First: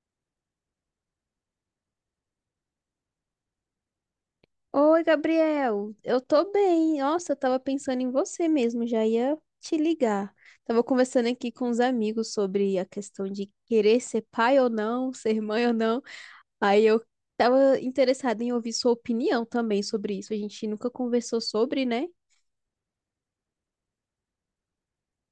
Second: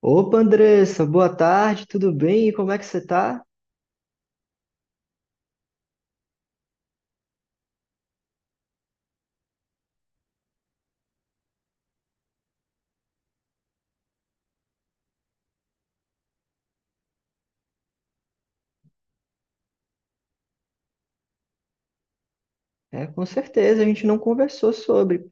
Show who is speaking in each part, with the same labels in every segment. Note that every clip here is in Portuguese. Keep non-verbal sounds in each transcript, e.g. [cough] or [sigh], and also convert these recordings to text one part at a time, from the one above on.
Speaker 1: Opa, Andressa, boa tarde, tudo bem? E como é que você tá?
Speaker 2: Oi, Gabriel. Eu tô bem. Nossa, eu tava pensando em você mesmo, já ia te ligar. Tava conversando aqui com os amigos sobre a questão de querer ser pai ou não, ser mãe ou não. Aí eu tava interessada em ouvir sua opinião também sobre isso. A gente nunca conversou sobre, né?
Speaker 1: É, com certeza, a gente não conversou sobre.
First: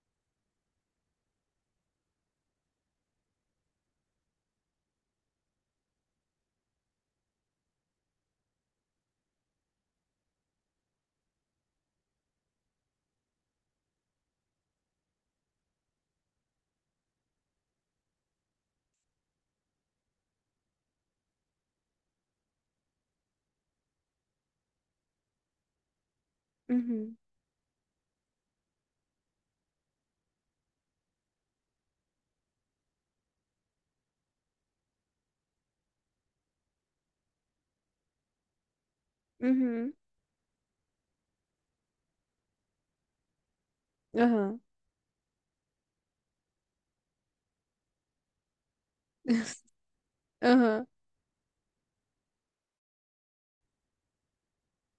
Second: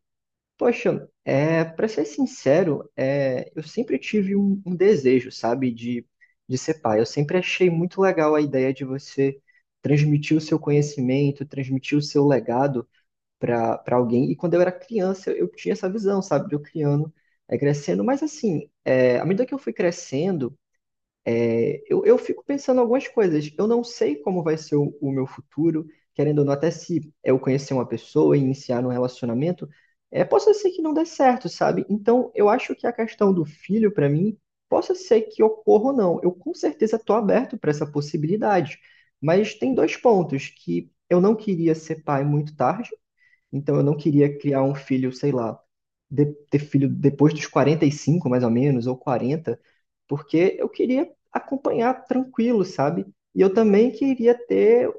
Speaker 1: Poxa, para ser sincero, eu sempre tive um desejo, sabe, de ser pai. Eu sempre achei muito legal a ideia de você transmitir o seu conhecimento, transmitir o seu legado para alguém. E quando eu era criança, eu tinha essa visão, sabe, de eu criando, crescendo. Mas assim, à medida que eu fui crescendo, eu fico pensando algumas coisas. Eu não sei como vai ser o meu futuro, querendo ou não, até se
Speaker 2: Uhum,
Speaker 1: eu conhecer uma pessoa e iniciar um relacionamento, possa ser que não dê certo, sabe? Então, eu acho que a questão do filho, para mim, possa ser que ocorra ou não. Eu com certeza estou aberto para essa possibilidade. Mas tem
Speaker 2: uhum,
Speaker 1: dois pontos: que eu não queria ser pai muito tarde, então eu não queria
Speaker 2: aham,
Speaker 1: criar um filho, sei lá, ter filho depois dos 45, mais ou menos, ou 40,
Speaker 2: [laughs]
Speaker 1: porque eu
Speaker 2: aham,
Speaker 1: queria acompanhar tranquilo, sabe? E eu também queria ter,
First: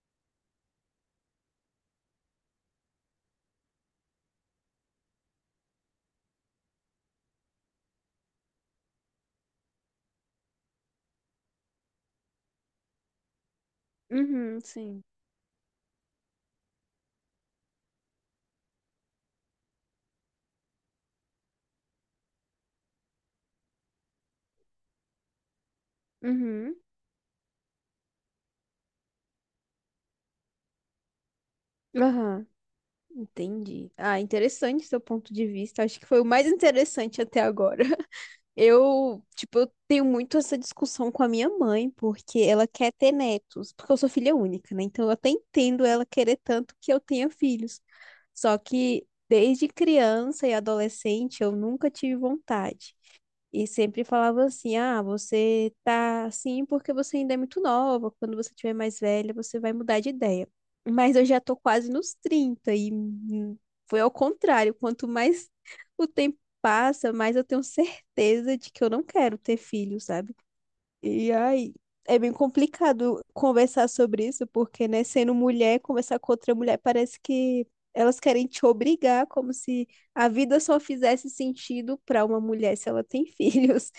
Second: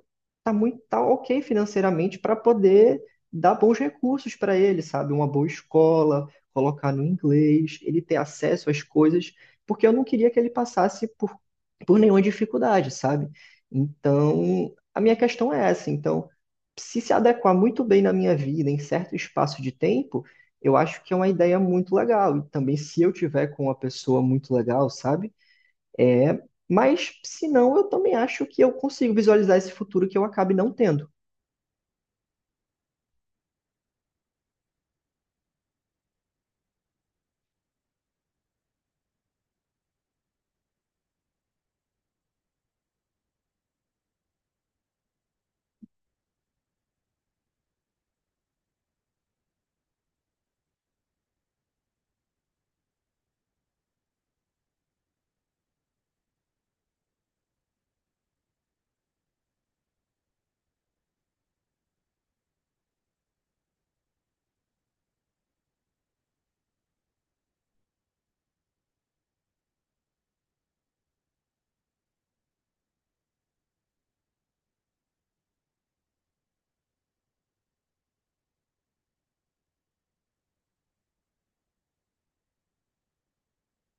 Speaker 1: tá ok financeiramente para poder dar bons recursos para ele, sabe? Uma boa escola, colocar no inglês, ele ter acesso às coisas, porque eu não queria que ele passasse por nenhuma dificuldade, sabe?
Speaker 2: uhum,
Speaker 1: Então, a
Speaker 2: sim,
Speaker 1: minha questão é essa. Então, se adequar muito bem na minha vida, em certo espaço de tempo, eu acho que é uma ideia muito legal. E também, se eu tiver com uma pessoa muito legal, sabe? É,
Speaker 2: uhum,
Speaker 1: mas, se não, eu também acho que eu consigo visualizar esse futuro que eu acabe não tendo.
Speaker 2: aham. Entendi. Ah, interessante seu ponto de vista. Acho que foi o mais interessante até agora. Eu, tipo, eu tenho muito essa discussão com a minha mãe, porque ela quer ter netos, porque eu sou filha única, né? Então eu até entendo ela querer tanto que eu tenha filhos. Só que desde criança e adolescente eu nunca tive vontade. E sempre falava assim: ah, você tá assim porque você ainda é muito nova. Quando você tiver mais velha, você vai mudar de ideia. Mas eu já tô quase nos 30 e foi ao contrário. Quanto mais [laughs] o tempo passa, mais eu tenho certeza de que eu não quero ter filho, sabe? E aí, é bem complicado conversar sobre isso, porque, né, sendo mulher, conversar com outra mulher parece que elas querem te obrigar, como se a vida só fizesse sentido para uma mulher se ela tem [laughs] filhos.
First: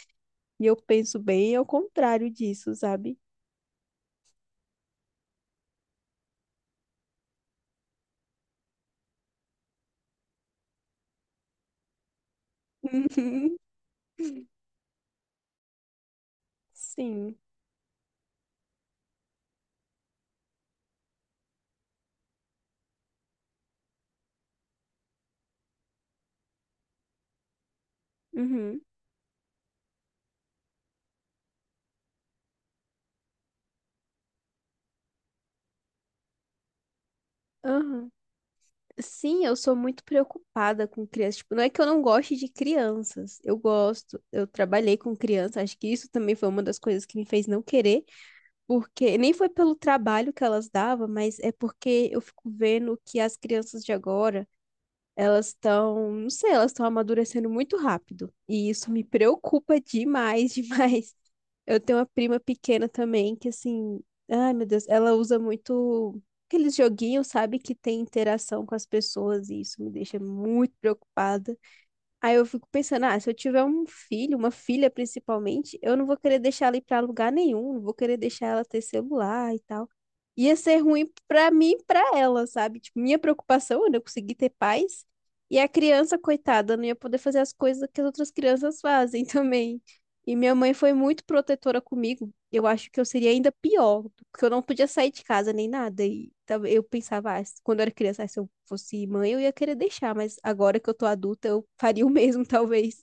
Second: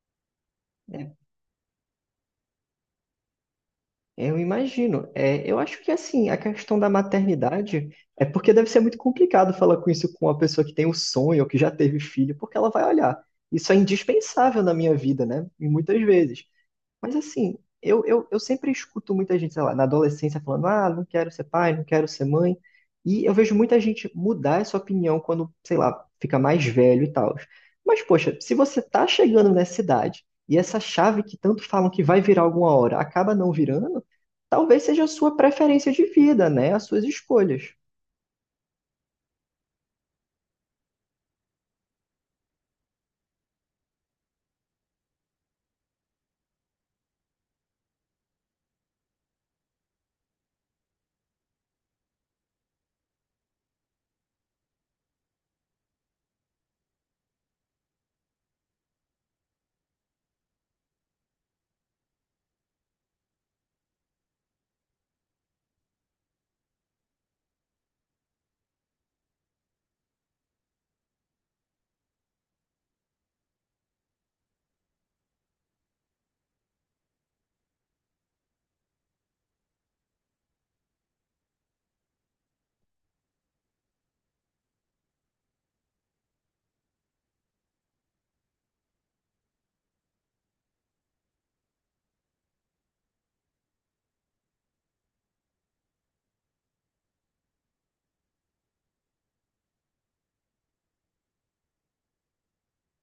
Speaker 2: E eu
Speaker 1: Né?
Speaker 2: penso bem ao contrário disso, sabe?
Speaker 1: Eu imagino. É, eu acho que, assim, a questão da maternidade é porque deve ser muito complicado falar com isso com uma pessoa que tem o sonho ou que já teve filho, porque ela vai olhar.
Speaker 2: Uhum,
Speaker 1: Isso é indispensável na minha vida, né? E muitas vezes. Mas
Speaker 2: Sim.
Speaker 1: assim, eu sempre escuto muita gente, sei lá, na adolescência falando, ah, não quero ser pai, não quero ser mãe. E eu vejo muita gente mudar essa opinião quando, sei lá, fica mais velho e tal. Mas, poxa, se
Speaker 2: Uhum.
Speaker 1: você tá chegando nessa idade e essa chave que tanto falam que vai virar alguma hora acaba não virando, talvez seja a sua preferência de vida, né? As suas escolhas.
Speaker 2: Aham. Sim, eu sou muito preocupada com crianças. Tipo, não é que eu não goste de crianças. Eu gosto. Eu trabalhei com criança. Acho que isso também foi uma das coisas que me fez não querer. Porque nem foi pelo trabalho que elas davam, mas é porque eu fico vendo que as crianças de agora, elas estão, não sei, elas estão amadurecendo muito rápido. E isso me preocupa demais, [laughs] demais. Eu tenho uma prima pequena também que assim, ai meu Deus, ela usa muito aqueles joguinhos, sabe, que tem interação com as pessoas e isso me deixa muito preocupada. Aí eu fico pensando, ah, se eu tiver um filho, uma filha principalmente, eu não vou querer deixar ela ir pra lugar nenhum, não vou querer deixar ela ter celular e tal. Ia ser ruim pra mim e pra ela, sabe? Tipo, minha preocupação era eu conseguir ter paz e a criança, coitada, não ia poder fazer as coisas que as outras crianças fazem [laughs] também. E minha mãe foi muito protetora comigo. Eu acho que eu seria ainda pior, porque eu não podia sair de casa nem nada. E eu pensava, ah, quando eu era criança, ah, se eu fosse mãe, eu ia querer deixar. Mas agora que eu tô adulta, eu faria o mesmo, [laughs] talvez.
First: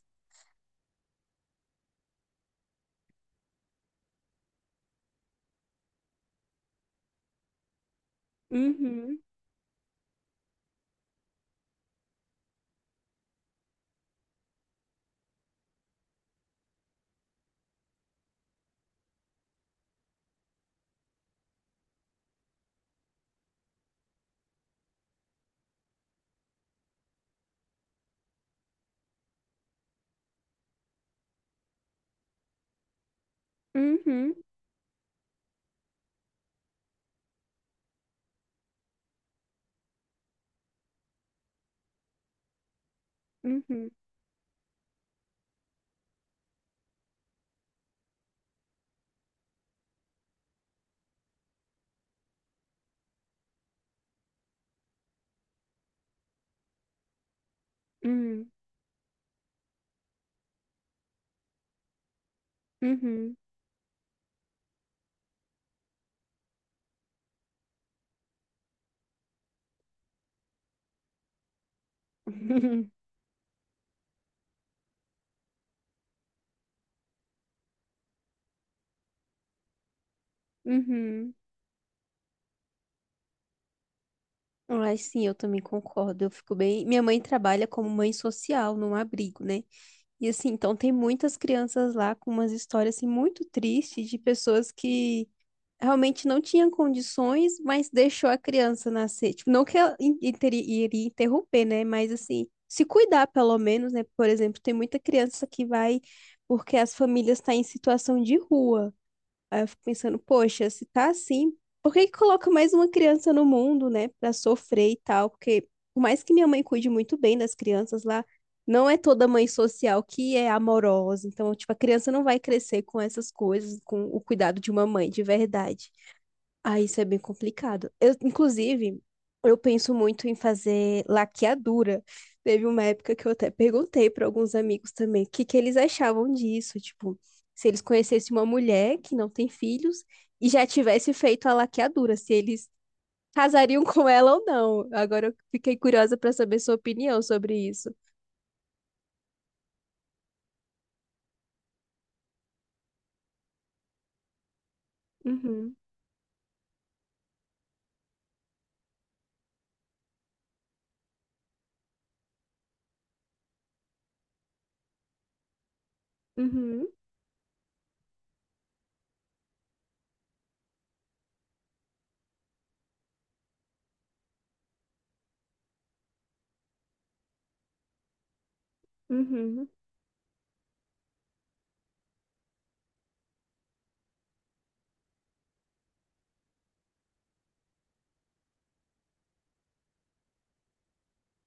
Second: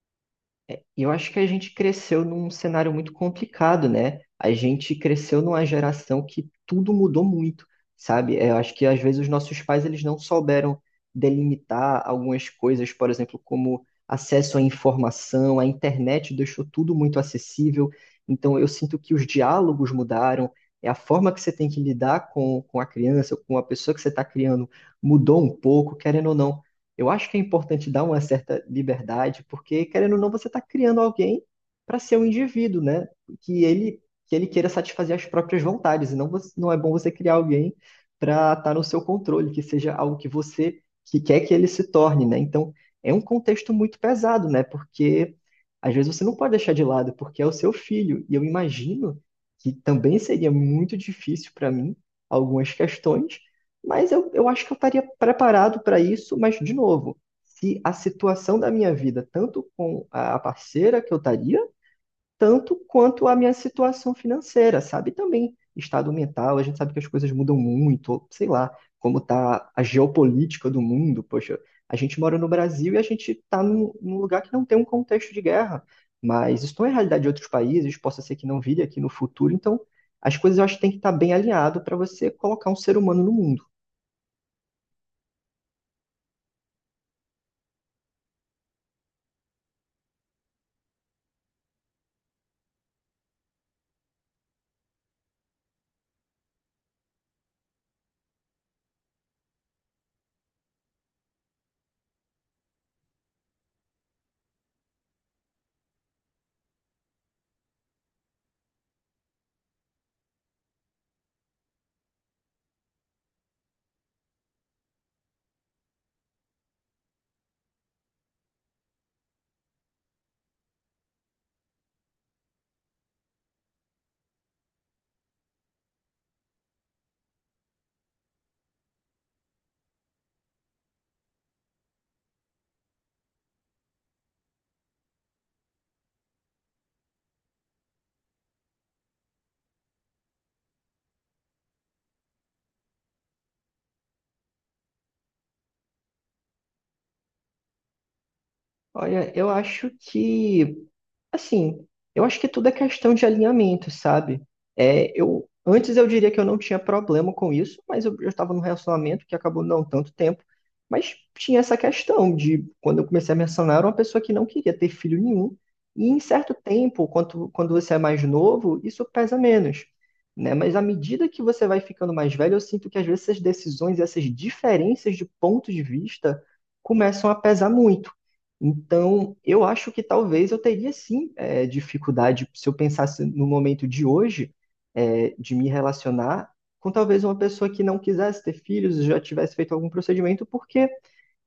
Speaker 1: E eu acho que a gente cresceu num cenário muito complicado, né? A gente cresceu numa geração que tudo mudou muito, sabe? É, eu acho que às
Speaker 2: Uhum,
Speaker 1: vezes os nossos pais eles não souberam delimitar algumas coisas, por exemplo, como acesso à informação, a internet deixou tudo muito acessível. Então eu sinto que os diálogos mudaram, é a forma que você tem que lidar com a criança, com a pessoa que você está criando mudou um pouco, querendo ou não. Eu acho que é importante dar uma certa liberdade, porque, querendo ou não, você está criando alguém para ser um indivíduo, né? Que ele, que
Speaker 2: uhum,
Speaker 1: ele queira satisfazer as próprias vontades, e não, não é bom você criar alguém para estar no seu controle, que seja algo que você que quer que ele se torne, né? Então, é um contexto
Speaker 2: uhum,
Speaker 1: muito pesado, né? Porque, às vezes, você não pode deixar de lado, porque é o seu filho, e eu imagino que também seria muito difícil para mim algumas questões, mas eu acho que eu estaria preparado para isso, mas de novo, se a
Speaker 2: uhum,
Speaker 1: situação da minha vida, tanto com a parceira que eu estaria, tanto quanto
Speaker 2: uhum,
Speaker 1: a minha situação financeira, sabe? Também estado mental, a gente sabe que as coisas mudam muito, ou sei lá, como está a geopolítica do mundo. Poxa, a gente mora no Brasil e a
Speaker 2: [laughs]
Speaker 1: gente está num lugar que não tem um contexto de guerra, mas isso não é realidade de outros países, possa ser que não vire aqui no futuro, então as coisas eu acho que tem que estar bem
Speaker 2: uhum.
Speaker 1: alinhado para você colocar um ser humano no mundo.
Speaker 2: Mas sim, eu também concordo. Eu fico bem. Minha mãe trabalha como mãe social num abrigo, né? E assim, então tem muitas crianças lá com umas histórias assim muito tristes de pessoas que realmente não tinha condições, mas deixou a criança nascer. Tipo, não que ela iria interromper, né? Mas assim, se cuidar pelo menos, né? Por exemplo, tem muita criança que vai porque as famílias estão em situação de rua. Aí eu fico pensando, poxa, se tá assim, por que que coloca mais uma criança no mundo, né? Pra sofrer e tal? Porque por mais que minha mãe cuide muito bem das crianças lá, não é toda mãe social que é amorosa. Então, tipo, a criança não vai crescer com essas coisas, com o cuidado de uma mãe, de verdade. Ah, isso é bem complicado. Eu, inclusive, eu penso muito em fazer laqueadura. Teve uma época que eu até perguntei para alguns amigos também o que que eles achavam disso, tipo, se eles conhecessem uma mulher que não tem filhos e já tivesse feito a laqueadura, se eles casariam [laughs] com ela ou não. Agora eu fiquei curiosa para saber sua opinião sobre isso.
Speaker 1: Olha, eu acho que, assim, eu acho que tudo é questão de alinhamento, sabe? É,
Speaker 2: Uhum,
Speaker 1: eu diria que eu não tinha problema com isso, mas eu estava num relacionamento que acabou não tanto tempo, mas tinha essa questão de quando eu comecei a mencionar, era uma pessoa que não queria ter filho nenhum, e em certo
Speaker 2: uhum,
Speaker 1: tempo, quando você é mais novo, isso pesa menos, né? Mas à medida que você vai ficando mais velho, eu sinto que às vezes essas decisões, essas diferenças de ponto de vista começam a pesar muito. Então, eu
Speaker 2: uhum,
Speaker 1: acho que talvez eu teria sim dificuldade, se eu pensasse no momento de hoje, de me relacionar com talvez uma pessoa que não quisesse ter filhos, já tivesse feito algum procedimento, porque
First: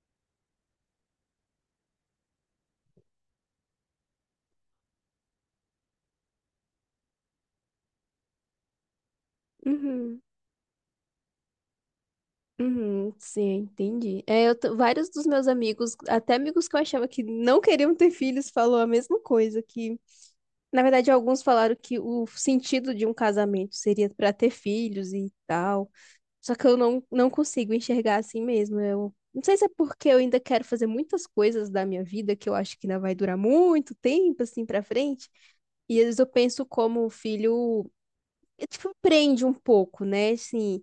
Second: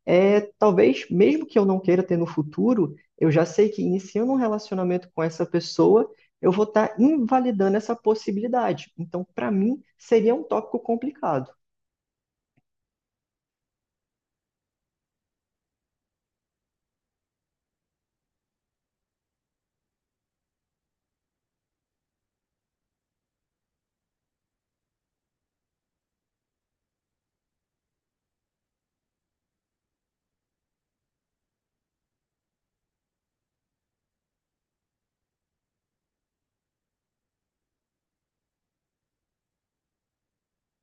Speaker 1: talvez, mesmo que eu não queira ter no futuro, eu já sei que iniciando um relacionamento com essa pessoa, eu vou estar invalidando essa possibilidade. Então, para mim,
Speaker 2: uhum.
Speaker 1: seria um tópico complicado.
Speaker 2: Uhum, sim, entendi. É, vários dos meus amigos, até amigos que eu achava que não queriam ter filhos, falou a mesma coisa, que na verdade alguns falaram que o sentido de um casamento seria para ter filhos e tal. Só que eu não consigo enxergar assim mesmo. Eu não sei se é porque eu ainda quero fazer muitas coisas da minha vida que eu acho que ainda vai durar muito tempo assim para frente, e às vezes eu penso como o filho, tipo, prende um pouco, né? Assim,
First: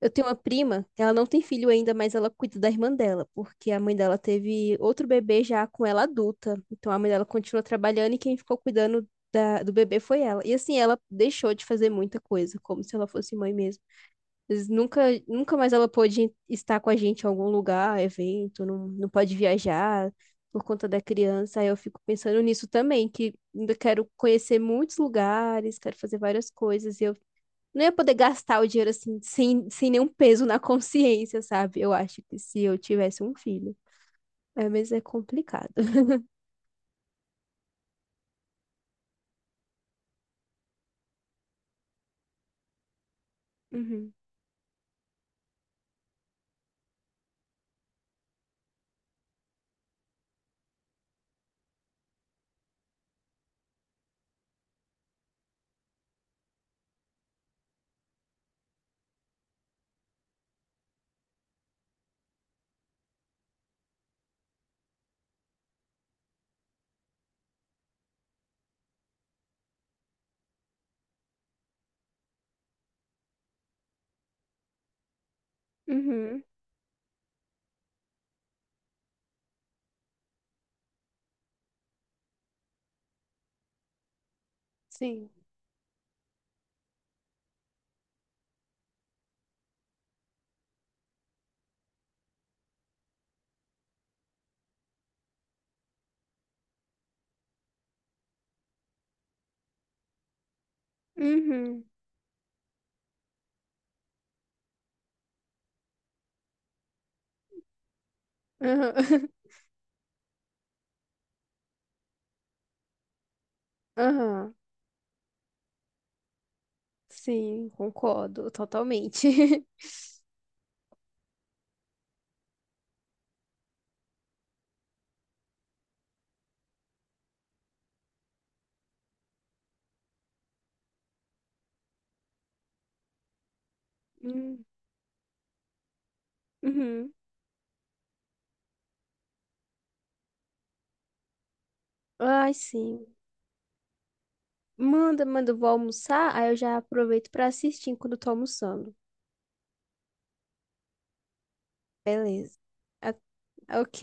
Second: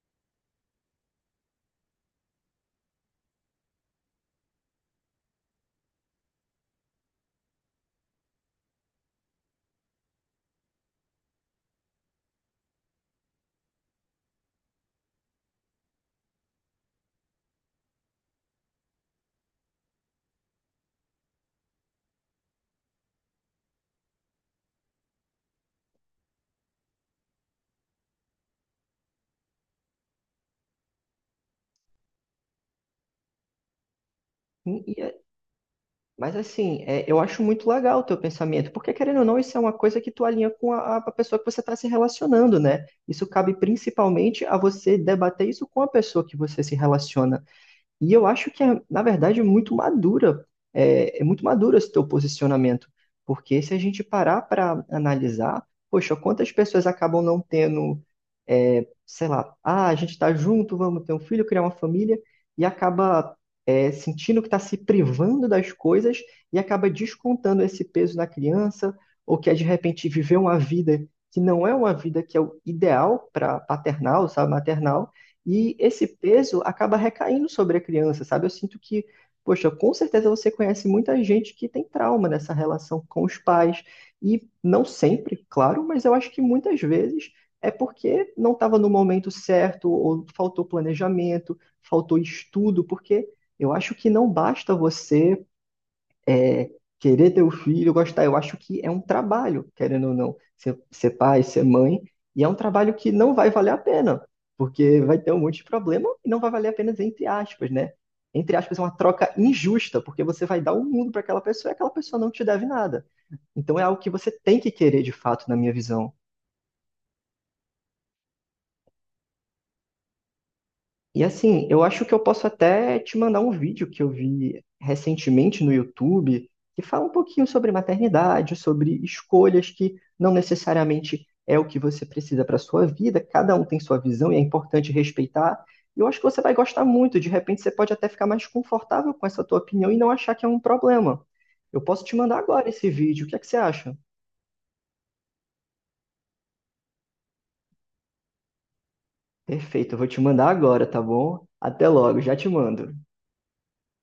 Speaker 2: eu tenho uma prima, ela não tem filho ainda, mas ela cuida da irmã dela, porque a mãe dela teve outro bebê já com ela adulta. Então a mãe dela continua trabalhando e quem ficou cuidando do bebê foi ela. E assim, ela deixou de fazer muita coisa, como se ela fosse mãe mesmo. Mas nunca, nunca mais ela pôde estar com a gente em algum lugar, evento, não, não pode viajar por conta da criança. Aí eu fico pensando nisso também, que ainda quero conhecer muitos lugares, quero fazer várias coisas, e eu não ia poder gastar o dinheiro assim, sem nenhum peso na consciência, sabe? Eu acho que se eu tivesse um filho. É, mas é
Speaker 1: E,
Speaker 2: complicado.
Speaker 1: Mas assim, eu acho muito legal o teu pensamento, porque querendo ou não, isso é uma coisa que tu alinha com a pessoa que você está se relacionando, né? Isso cabe
Speaker 2: Uhum.
Speaker 1: principalmente a você debater isso com a pessoa que você se relaciona. E eu acho que é, na verdade, é muito madura, é muito maduro esse teu posicionamento, porque se a gente parar para analisar, poxa, quantas pessoas acabam não tendo, é, sei lá, ah, a gente está junto, vamos ter um filho, criar uma família, e acaba, sentindo que está se privando das coisas e acaba descontando esse peso na criança, ou que é, de repente viveu uma vida que não é uma vida que é o ideal para paternal, sabe, maternal, e esse
Speaker 2: Uhum.
Speaker 1: peso acaba recaindo sobre a criança, sabe? Eu sinto que, poxa, com certeza você conhece muita gente que tem trauma nessa relação com os pais. E não
Speaker 2: Sim.
Speaker 1: sempre, claro, mas eu acho que muitas vezes é porque não estava no momento certo, ou faltou planejamento, faltou estudo, porque eu acho que não basta você é, querer ter o filho, gostar. Eu acho que é um trabalho, querendo ou não, ser pai, ser
Speaker 2: Uhum.
Speaker 1: mãe, e é um trabalho que não vai valer a pena, porque vai ter um monte de problema e não vai valer a pena, entre aspas, né? Entre aspas, é uma
Speaker 2: Aham.
Speaker 1: troca
Speaker 2: [laughs]
Speaker 1: injusta, porque você vai dar o mundo para aquela pessoa e aquela pessoa não te deve nada. Então é algo que você
Speaker 2: Aham.
Speaker 1: tem que querer de fato, na minha visão.
Speaker 2: Sim, concordo totalmente. [laughs]
Speaker 1: E assim, eu acho que eu posso até te mandar um vídeo que eu vi recentemente no YouTube, que fala um pouquinho sobre maternidade, sobre escolhas que não necessariamente é o que você precisa para sua vida, cada um tem sua visão e é
Speaker 2: Hum,
Speaker 1: importante respeitar. E eu acho que você vai gostar
Speaker 2: uhum.
Speaker 1: muito, de repente você pode até ficar mais confortável com essa tua opinião e não achar que é um problema. Eu posso te mandar
Speaker 2: Ai,
Speaker 1: agora esse
Speaker 2: sim.
Speaker 1: vídeo, o que é que você acha?
Speaker 2: Manda, manda, eu vou almoçar, aí eu já aproveito pra assistir enquanto eu tô almoçando.
Speaker 1: Perfeito, eu vou te mandar agora, tá bom? Até logo, já te
Speaker 2: Beleza.
Speaker 1: mando.
Speaker 2: Ah, ok.